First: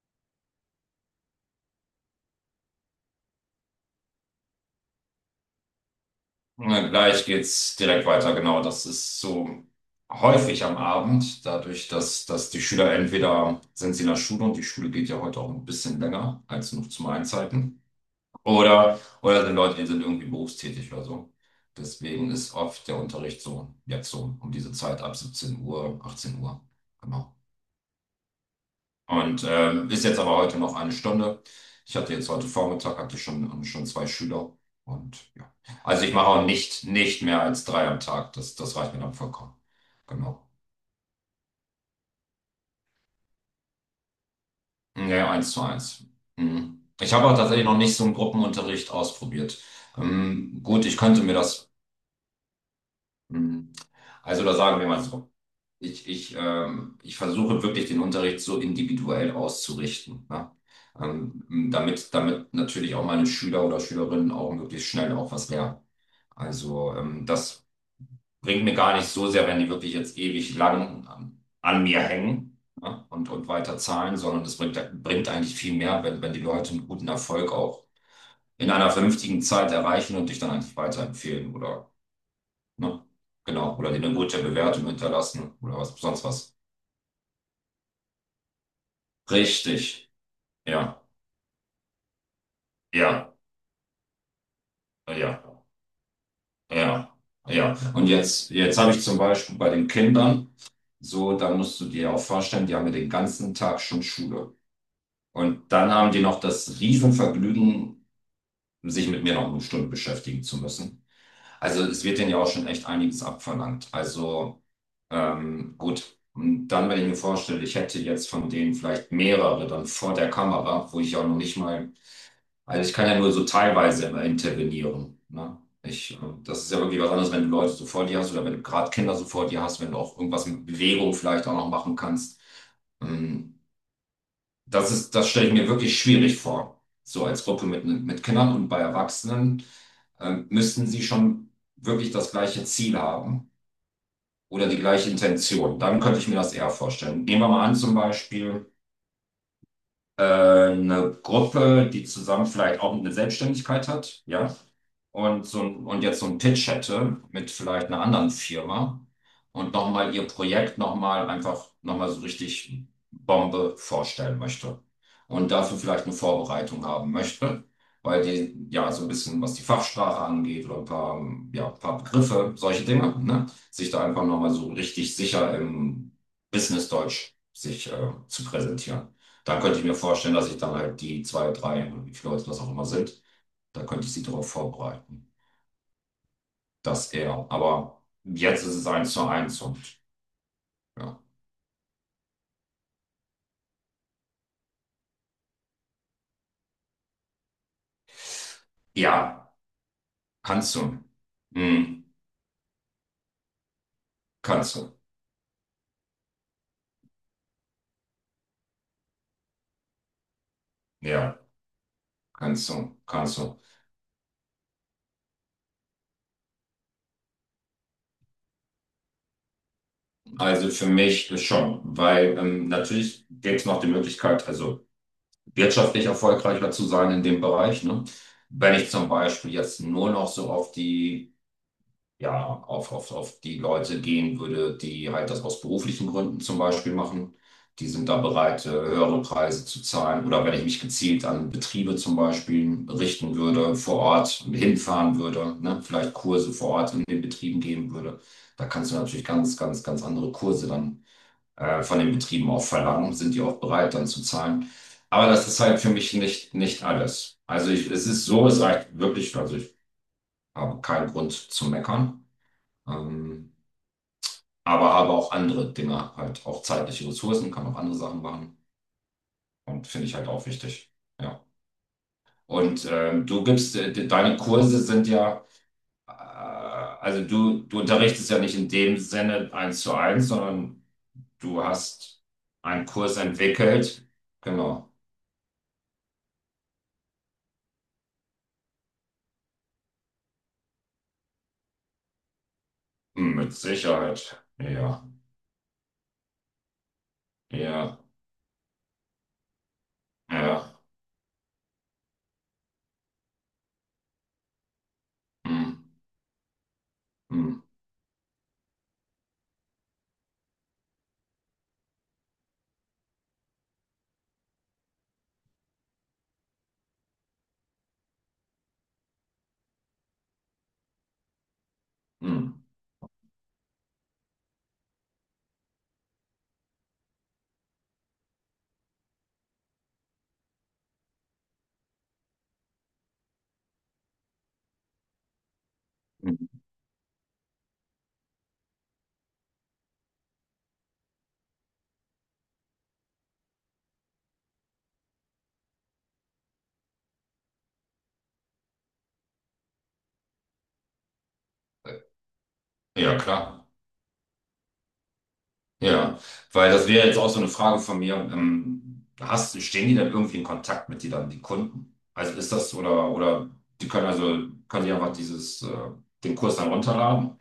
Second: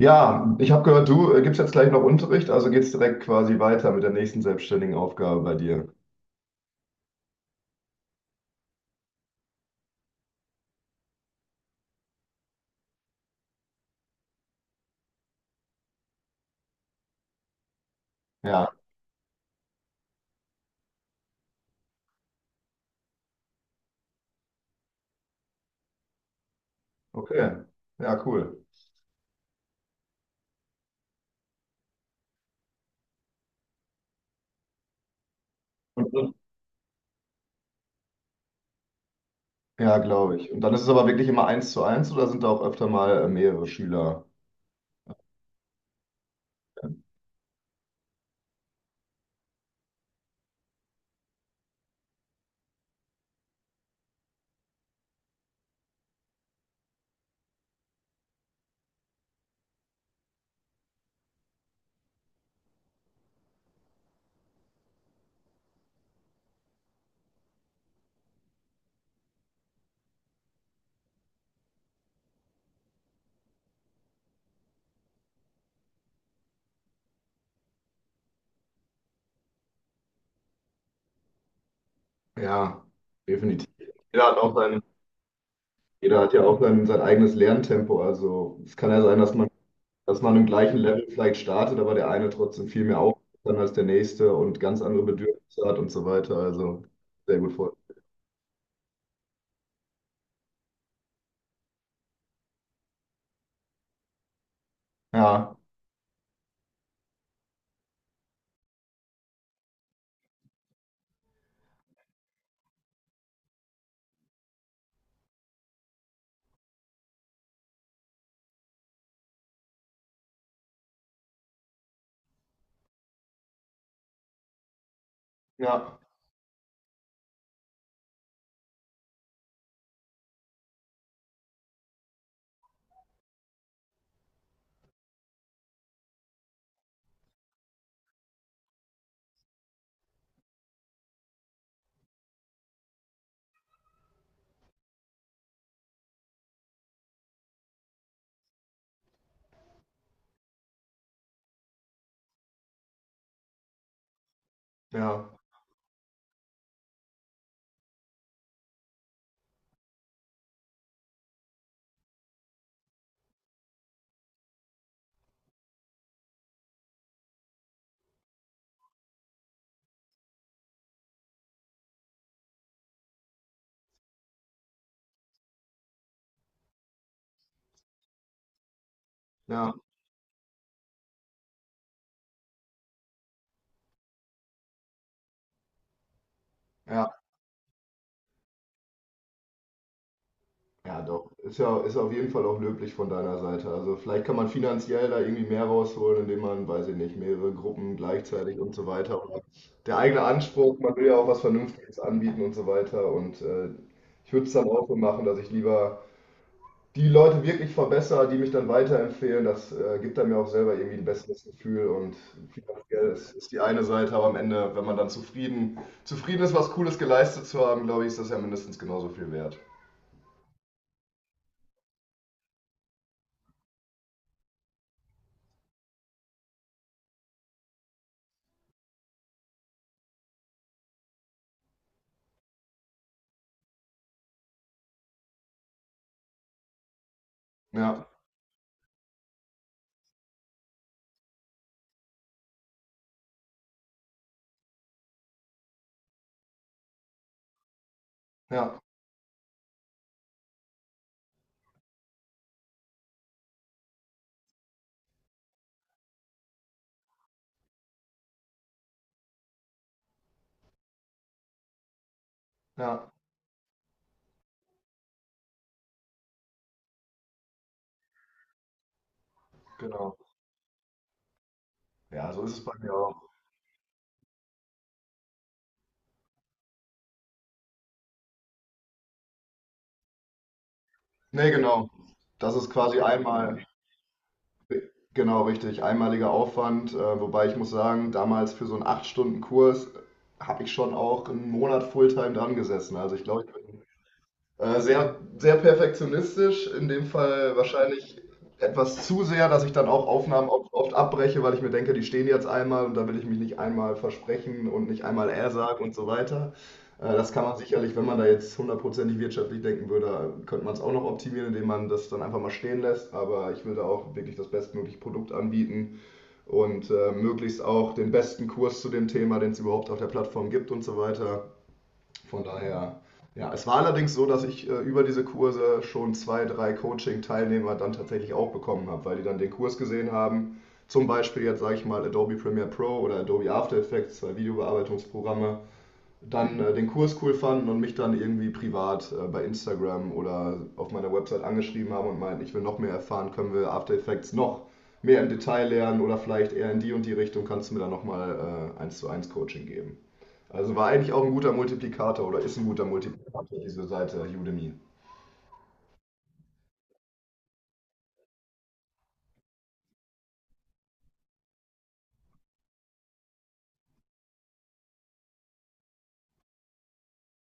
Ja, ich habe gehört, du gibst jetzt gleich noch Unterricht, also geht's direkt quasi weiter mit der nächsten selbstständigen Aufgabe bei dir. Na, gleich geht's direkt weiter, genau. Das ist so häufig am Abend, dadurch, dass die Schüler entweder sind sie in der Schule und die Schule geht ja heute auch ein bisschen länger als nur zum Einzeiten. Ja, Oder sind Leute, die sind irgendwie berufstätig oder so. Deswegen ist oft der Unterricht so jetzt so um diese Zeit ab 17 Uhr, 18 Uhr. Genau. okay. Ja, cool. Und ist jetzt aber heute noch eine Stunde. Ich hatte jetzt heute Vormittag, hatte schon zwei Schüler. Und ja. Also ich mache Und auch nicht mehr als drei am Tag. Das reicht mir dann vollkommen. ja, glaube Genau. ich. Und dann ist es aber wirklich immer eins zu eins oder sind da auch öfter mal mehrere Schüler? Ja, eins zu eins. Mhm. Ich habe auch tatsächlich noch nicht so einen Gruppenunterricht ausprobiert. Gut, ich könnte mir das, mh, also da sagen wir mal so. Ich versuche wirklich den Unterricht so individuell auszurichten, ne? Ähm, damit natürlich auch meine Schüler oder Schülerinnen auch möglichst schnell auch was lernen. Also das bringt mir gar nicht so sehr, wenn die wirklich jetzt ewig lang an mir hängen, ne? Und weiter zahlen, sondern es bringt eigentlich viel mehr, wenn, wenn die Leute einen guten Erfolg auch in einer vernünftigen Zeit erreichen und dich dann eigentlich weiterempfehlen oder, Ja, ne? definitiv. Genau, oder dir eine Jeder hat gute auch sein, Bewertung hinterlassen oder was, Jeder sonst hat ja was. auch sein, sein eigenes Lerntempo. Also es kann ja sein, Richtig. dass man im gleichen Ja, Level vielleicht startet, aber der eine trotzdem viel mehr auf ja, kann als der nächste und ganz andere ja, Bedürfnisse hat und so weiter. Also ja, sehr gut vor. ja. Und jetzt habe ich zum Beispiel bei den Kindern, so, da musst du dir auch vorstellen, die haben ja den ganzen Tag schon Schule. Ja, Und dann haben die noch das Riesenvergnügen, sich mit mir noch eine Stunde beschäftigen zu müssen. Also es wird denen ja auch schon echt einiges abverlangt. Also gut. Und dann, wenn ich mir vorstelle, ich hätte jetzt von denen vielleicht mehrere dann vor der Kamera, wo ich auch noch nicht mal. Also ich kann ja nur so teilweise immer intervenieren. Ne? ja, Ich, äh, das ist ja wirklich was anderes, wenn du Leute so vor dir hast oder wenn du gerade Kinder so vor dir hast, wenn du auch irgendwas mit Bewegung vielleicht auch noch machen kannst. Ähm, Das ist, das stelle ich mir wirklich schwierig vor. So als Gruppe mit Kindern und bei Erwachsenen müssten sie schon wirklich das gleiche Ziel haben oder die gleiche Intention. Dann könnte ich mir das eher vorstellen. Nehmen wir mal an, zum Beispiel, eine Gruppe, die zusammen vielleicht auch eine Selbstständigkeit hat, ja, ja. und, so ein, und jetzt so einen Pitch hätte mit vielleicht einer anderen Firma und nochmal ihr Projekt nochmal einfach nochmal so richtig Bombe vorstellen möchte und dafür vielleicht eine Vorbereitung haben möchte, weil die ja so ein bisschen, was die Fachsprache angeht oder ein paar, ja, ein paar Begriffe, solche Dinge, ne, sich da einfach nochmal so richtig sicher im Business-Deutsch sich zu präsentieren. Da Ja, könnte ich mir vorstellen, dass ich dann halt die zwei, drei, oder wie viele Leute das auch immer sind, da könnte ich sie darauf vorbereiten. ja, Das eher. Aber jetzt ist es eins zu eins und ja, ja. doch. Ist ja, ist auf jeden Fall auch löblich von deiner Seite. Also vielleicht kann man finanziell da irgendwie mehr rausholen, indem man, weiß ich nicht, mehrere Gruppen gleichzeitig und so weiter. Oder Ja, der eigene kannst Anspruch, man du. will ja auch was Vernünftiges Hm, anbieten und so weiter. Und ich würde es dann kannst auch so du. machen, dass ich lieber die Leute wirklich verbessere, die mich dann weiterempfehlen. Das gibt dann mir auch selber irgendwie ein Ja, besseres Gefühl. Und kannst du. finanziell ist, Kannst ist du. die eine Seite, aber am Ende, wenn man dann zufrieden ist, was Cooles geleistet zu haben, glaube ich, ist das ja mindestens genauso viel wert. Also für mich ist schon, weil natürlich gibt es noch die Möglichkeit, also wirtschaftlich erfolgreicher zu sein in dem Bereich. Ne? Wenn ich zum Beispiel jetzt nur noch so auf die ja, auf die Leute gehen würde, die halt das aus beruflichen Gründen zum Beispiel machen. Die Ja. sind da bereit, höhere Preise zu zahlen. Oder wenn ich mich gezielt an Betriebe zum Beispiel richten würde, vor Ort hinfahren würde, ne? Vielleicht Kurse vor Ort in den Betrieben geben würde. Da Ja, kannst du natürlich ganz, ganz, ganz andere Kurse dann von den Betrieben auch verlangen. Sind die auch bereit, dann zu zahlen? Aber das ist halt für mich nicht alles. Also ich, es ist so, es reicht wirklich, also ich habe keinen Grund zu meckern. ja, Ähm, aber habe auch andere Dinge, halt auch zeitliche Ressourcen, kann auch andere Sachen machen und finde ich genau. halt auch wichtig. Ja. Ja, so ist es bei Und mir auch. Deine Kurse sind ja, also du unterrichtest ja nicht in dem Sinne eins zu eins, sondern Nee, du genau. hast Das ist einen quasi Kurs einmal, entwickelt. Genau. genau, richtig, einmaliger Aufwand. Wobei ich muss sagen, damals für so einen 8-Stunden-Kurs habe ich schon auch einen Monat Fulltime dran gesessen. Also ich Hm, glaube, ich mit bin Sicherheit. äh, Ja, sehr, sehr perfektionistisch, in dem Fall ja, wahrscheinlich etwas zu sehr, dass ich dann auch Aufnahmen oft, ja. oft abbreche, weil ich mir denke, die stehen jetzt einmal und da will ich mich nicht einmal versprechen und nicht einmal er Hm, sagen und so weiter. Das kann man hm, sicherlich, wenn man da jetzt hundertprozentig wirtschaftlich denken würde, könnte man es auch noch optimieren, indem man das dann einfach mal stehen lässt. Aber ich will da auch wirklich das bestmögliche Produkt anbieten und möglichst auch den besten Kurs zu dem Thema, den es überhaupt auf der Plattform gibt und so weiter. Von hm, daher, ja, es war allerdings so, dass ich über diese Kurse schon zwei, drei Coaching-Teilnehmer dann tatsächlich auch bekommen habe, weil die dann den Kurs gesehen haben. Zum Beispiel jetzt sage ich mal Adobe Premiere Pro oder Adobe After Effects, zwei Videobearbeitungsprogramme, hm. dann den Kurs cool fanden und mich dann irgendwie privat bei Instagram oder auf meiner Website angeschrieben haben und meinten, ich will noch mehr erfahren, können wir After Effects noch mehr im Detail lernen oder vielleicht eher in die und die Richtung, kannst du mir dann nochmal eins zu eins Coaching geben. Also war eigentlich auch ein guter äh, Multiplikator oder ist ein guter Ja, Multiplikator, klar. diese Seite Udemy. Ja, weil das wäre jetzt auch so eine Frage von mir. Hast, stehen die dann irgendwie in Kontakt mit dir dann, die Kunden? Also ist das oder die können also können die einfach dieses den Kurs dann runterladen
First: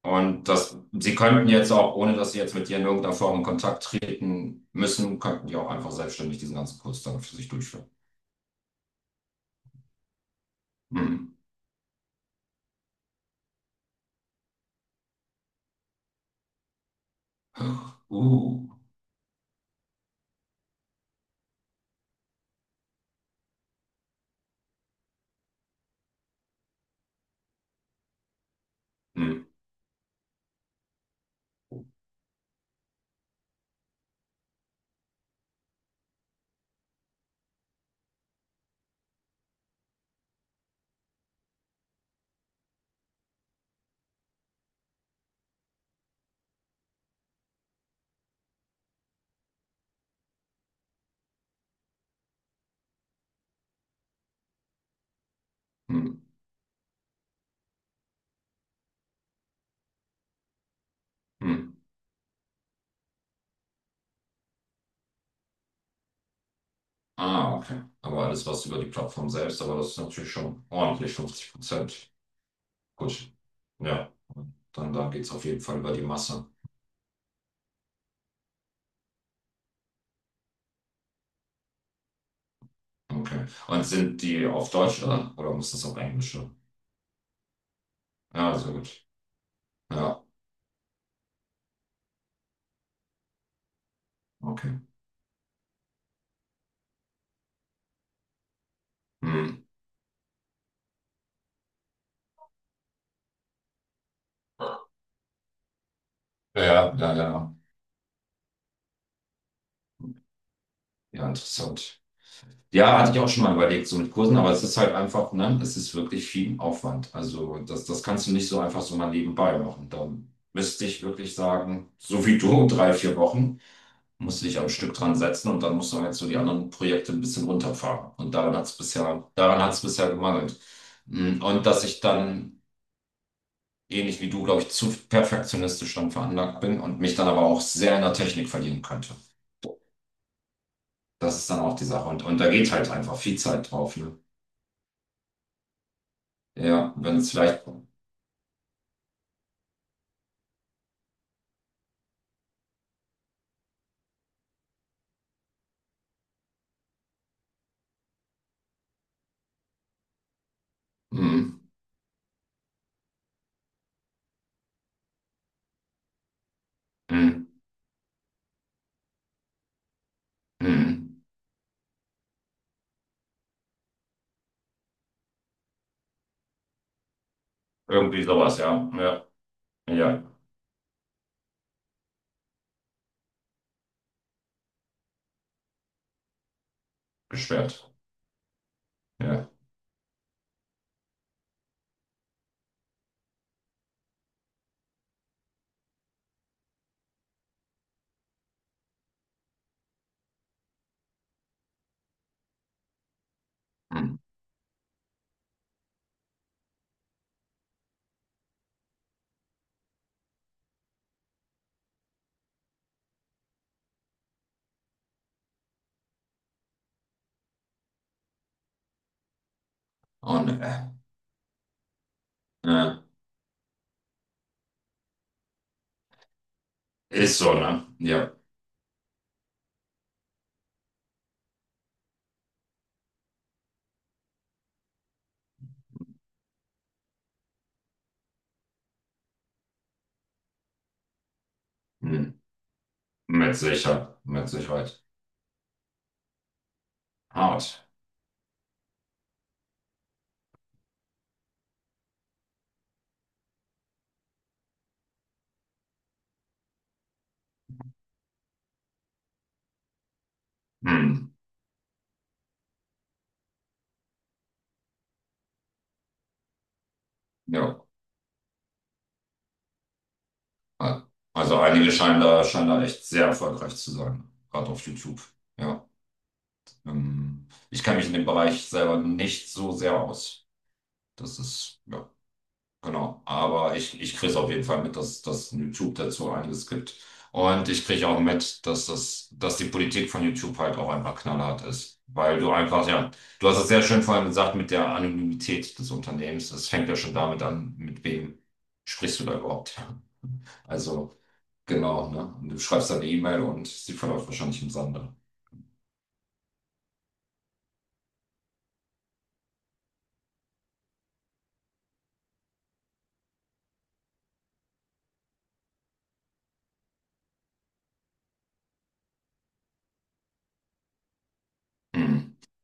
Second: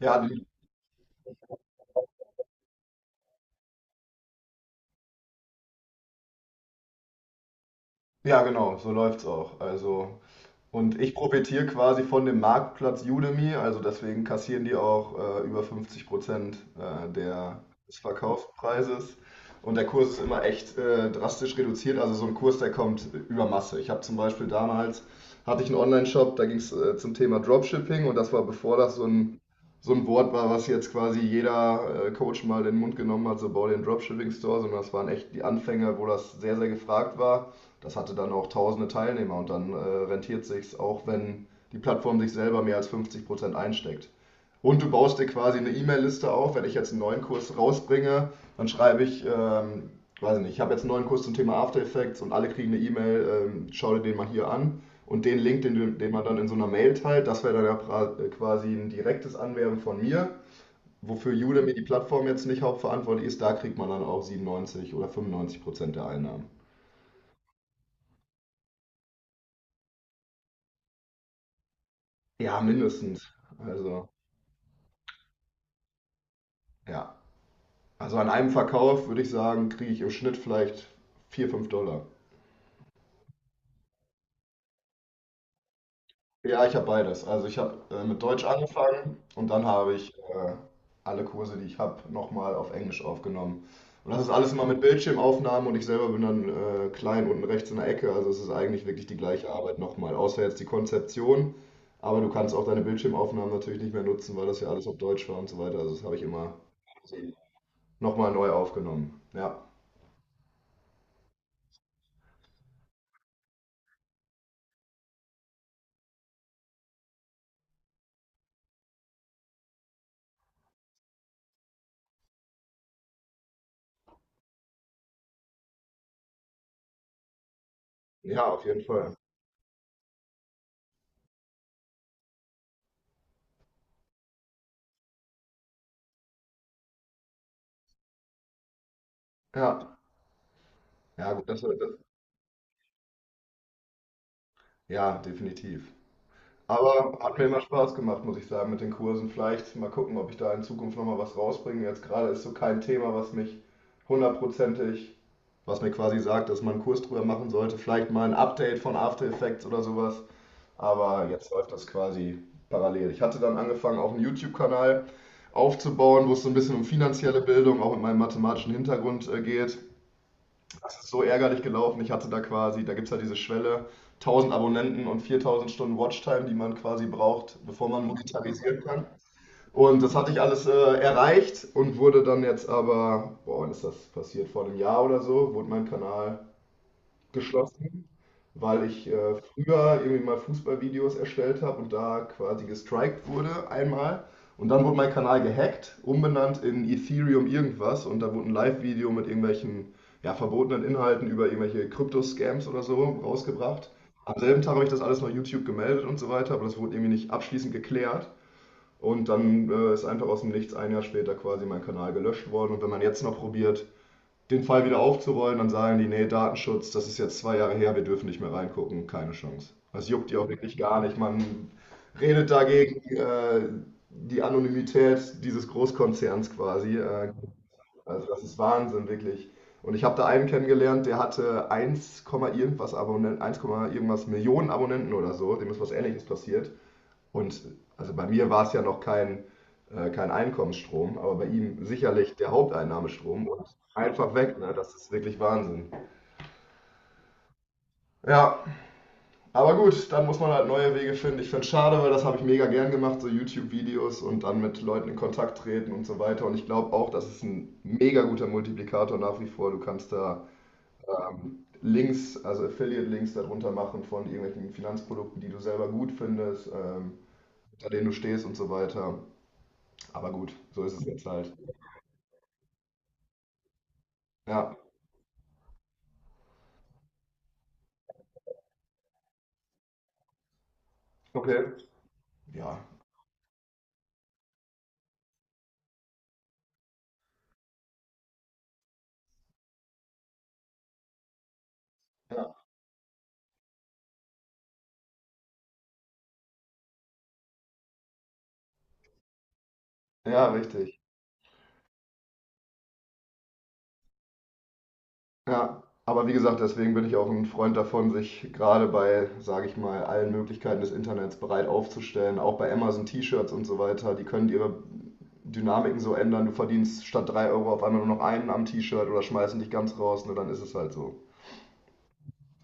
Ja, und das sie könnten jetzt auch ohne dass sie jetzt mit dir in irgendeiner Form in Kontakt treten müssen, könnten die auch einfach selbstständig diesen ganzen Kurs dann für sich durchführen. ja, genau, so läuft's auch. Also und ich Mhm. profitiere quasi von dem Marktplatz Udemy, also deswegen kassieren die auch über 50% des Uh. Verkaufspreises. Und der Kurs ist immer echt drastisch reduziert, also so ein Kurs, der kommt über Masse. Ich habe zum Beispiel damals, hatte ich einen Online-Shop, da ging es zum Thema Dropshipping und das war bevor das Mhm. so ein Wort war, was jetzt quasi jeder Coach mal in den Mund genommen hat, so bau den Dropshipping-Store, sondern das waren echt die Anfänge, wo das sehr, sehr gefragt war. Das hatte dann auch tausende Teilnehmer und dann rentiert sich's auch, wenn die Plattform sich selber mehr als 50% einsteckt. Und du baust dir quasi eine E-Mail-Liste auf. Wenn ich jetzt einen neuen Kurs rausbringe, dann schreibe ich, weiß nicht, ich habe jetzt einen neuen Kurs zum Thema After Effects und alle kriegen eine E-Mail, schau dir den mal hier an. Und den Link, den Mhm. man dann in so einer Mail teilt, das wäre dann ja quasi ein direktes Anwerben von mir. Wofür Udemy, Mhm. die Plattform, jetzt nicht hauptverantwortlich ist, da kriegt man dann auch 97 oder 95% der Einnahmen. Ah, okay. Aber alles was über die Plattform selbst, aber das ist natürlich schon ordentlich 50%. Ja, Gut. mindestens. Also, Ja, dann da geht es auf jeden Fall über die Masse. ja. Also an einem Verkauf würde ich sagen, kriege ich im Schnitt vielleicht 4, 5 Dollar. Okay. Und sind die auf Deutsch oder muss das auf Englisch sein? Ja, ich habe beides. Also ich habe mit Deutsch Ja, sehr gut. angefangen und dann habe ich Ja, alle Kurse, die ich habe, nochmal auf Englisch aufgenommen. Und das ist alles immer okay. mit Bildschirmaufnahmen und ich selber bin dann klein unten rechts in der Ecke. Also es ist eigentlich wirklich die gleiche Hm. Arbeit nochmal, außer jetzt die Konzeption. Aber du kannst auch deine Bildschirmaufnahmen natürlich nicht mehr nutzen, weil das ja alles auf Deutsch war und so weiter. Also das habe ich immer Ja, ja, ja. Ja, nochmal neu aufgenommen. Ja. ja, interessant. Ja, hatte ich auch schon mal überlegt, so mit Kursen, aber es ist halt einfach, ne, es ist wirklich viel Aufwand. Also das kannst du nicht so einfach so mal nebenbei machen. Da müsste ich wirklich sagen, so wie du, 3, 4 Wochen musst du dich am Stück dran setzen und dann musst du halt so die anderen Projekte ein bisschen runterfahren. Und Ja, auf jeden Fall. Daran hat es bisher gemangelt. Mm, und dass ich dann, ähnlich wie du, glaube ich, zu perfektionistisch dann veranlagt bin und mich dann aber auch sehr in der Technik verlieren könnte. Ja, ja, Das gut, ist das, dann das, auch die Sache. Und da geht halt einfach viel Zeit drauf, ne? ja, definitiv. Ja, wenn Aber es hat mir immer vielleicht. Spaß gemacht, muss ich sagen, mit den Kursen. Vielleicht mal gucken, ob ich da in Zukunft nochmal was rausbringe. Jetzt gerade ist so kein Thema, was mich hundertprozentig, was mir quasi sagt, dass man einen Kurs drüber machen sollte. Vielleicht mal ein Update von After Effects oder sowas. Aber jetzt Mm, läuft das quasi parallel. Ich hatte dann angefangen, auch einen YouTube-Kanal aufzubauen, wo es so ein bisschen um finanzielle mm, Bildung, auch mit meinem mathematischen Hintergrund geht. Das ist mm. so ärgerlich gelaufen. Ich hatte da quasi, da gibt es ja diese Schwelle, 1000 Abonnenten und 4000 Stunden Watchtime, die man quasi braucht, bevor man Irgendwie sowas, monetarisieren ja. kann. Ja, Und das ja, hatte ich alles erreicht und wurde dann jetzt aber, boah, wann ist das passiert? Vor einem Jahr oder so, wurde mein Kanal beschwert. geschlossen, weil ich Ja. früher irgendwie mal Fußballvideos erstellt habe und da quasi gestrikt wurde einmal. Und dann wurde mein Kanal gehackt, umbenannt in Ethereum irgendwas und da wurde ein Live-Video mit irgendwelchen ja, verbotenen Inhalten über irgendwelche Krypto-Scams oder so rausgebracht. Mm. Am selben Tag habe ich das alles noch YouTube gemeldet und so weiter, aber das wurde irgendwie nicht abschließend geklärt. Und dann ist einfach aus dem Nichts ein Jahr später quasi mein Kanal gelöscht worden. Und wenn man jetzt noch probiert, den Fall wieder aufzurollen, dann sagen die, nee, Datenschutz, das ist jetzt zwei Jahre her, wir dürfen nicht mehr reingucken, keine Chance. Das juckt die auch Und wirklich gar nicht. Man redet äh, dagegen die Anonymität dieses Großkonzerns quasi. Ist so, ne? Also Ja. das ist Wahnsinn, wirklich. Und ich habe da einen kennengelernt, der hatte 1, irgendwas Abonnenten, 1, irgendwas Millionen Abonnenten oder so, dem ist was Ähnliches passiert. Und also bei mir war es ja noch kein, kein Einkommensstrom, aber bei ihm sicherlich Mm. der Haupteinnahmestrom Mit und sicher, einfach mit weg, ne? Das Sicherheit. ist wirklich Wahnsinn. Hart. Ja, aber gut, dann muss man halt neue Wege finden. Ich finde es schade, weil das habe ich mega gern gemacht, so YouTube-Videos und dann mit Leuten in Kontakt treten und so weiter. Und ich glaube auch, das ist ein mega guter Multiplikator nach wie vor. Du kannst da Hm. Links, also Affiliate-Links darunter machen von irgendwelchen Finanzprodukten, die du selber gut findest, Ja. hinter denen du stehst und so weiter. Aber gut, so ist es jetzt halt. Also einige scheinen da echt sehr erfolgreich zu sein, gerade Ja, auf YouTube. Ja. Ich kenne mich in dem Bereich selber nicht so sehr aus. Das okay. ist, ja. Ja. Genau, aber ich kriege es auf jeden Fall mit, dass dass YouTube dazu einiges gibt. Und ich kriege auch mit, dass die Politik von YouTube halt auch einfach knallhart ist. Weil du Ja, einfach, ja, du hast es sehr schön vorhin gesagt mit der Anonymität des Unternehmens. Es fängt ja schon damit an, mit wem sprichst du da überhaupt? Ja. ja, richtig. Also, genau, ne? Und du schreibst dann eine E-Mail und sie verläuft wahrscheinlich im Sande. Ja. Aber wie gesagt, deswegen bin ich auch ein Freund davon, sich gerade bei, sage ich mal, allen Möglichkeiten des Internets bereit aufzustellen. Auch bei Amazon T-Shirts und so weiter. Die können ihre Dynamiken so ändern. Du verdienst statt 3 Euro auf einmal nur noch einen am T-Shirt oder schmeißen dich ganz raus. Nur dann ist es halt so. Mhm.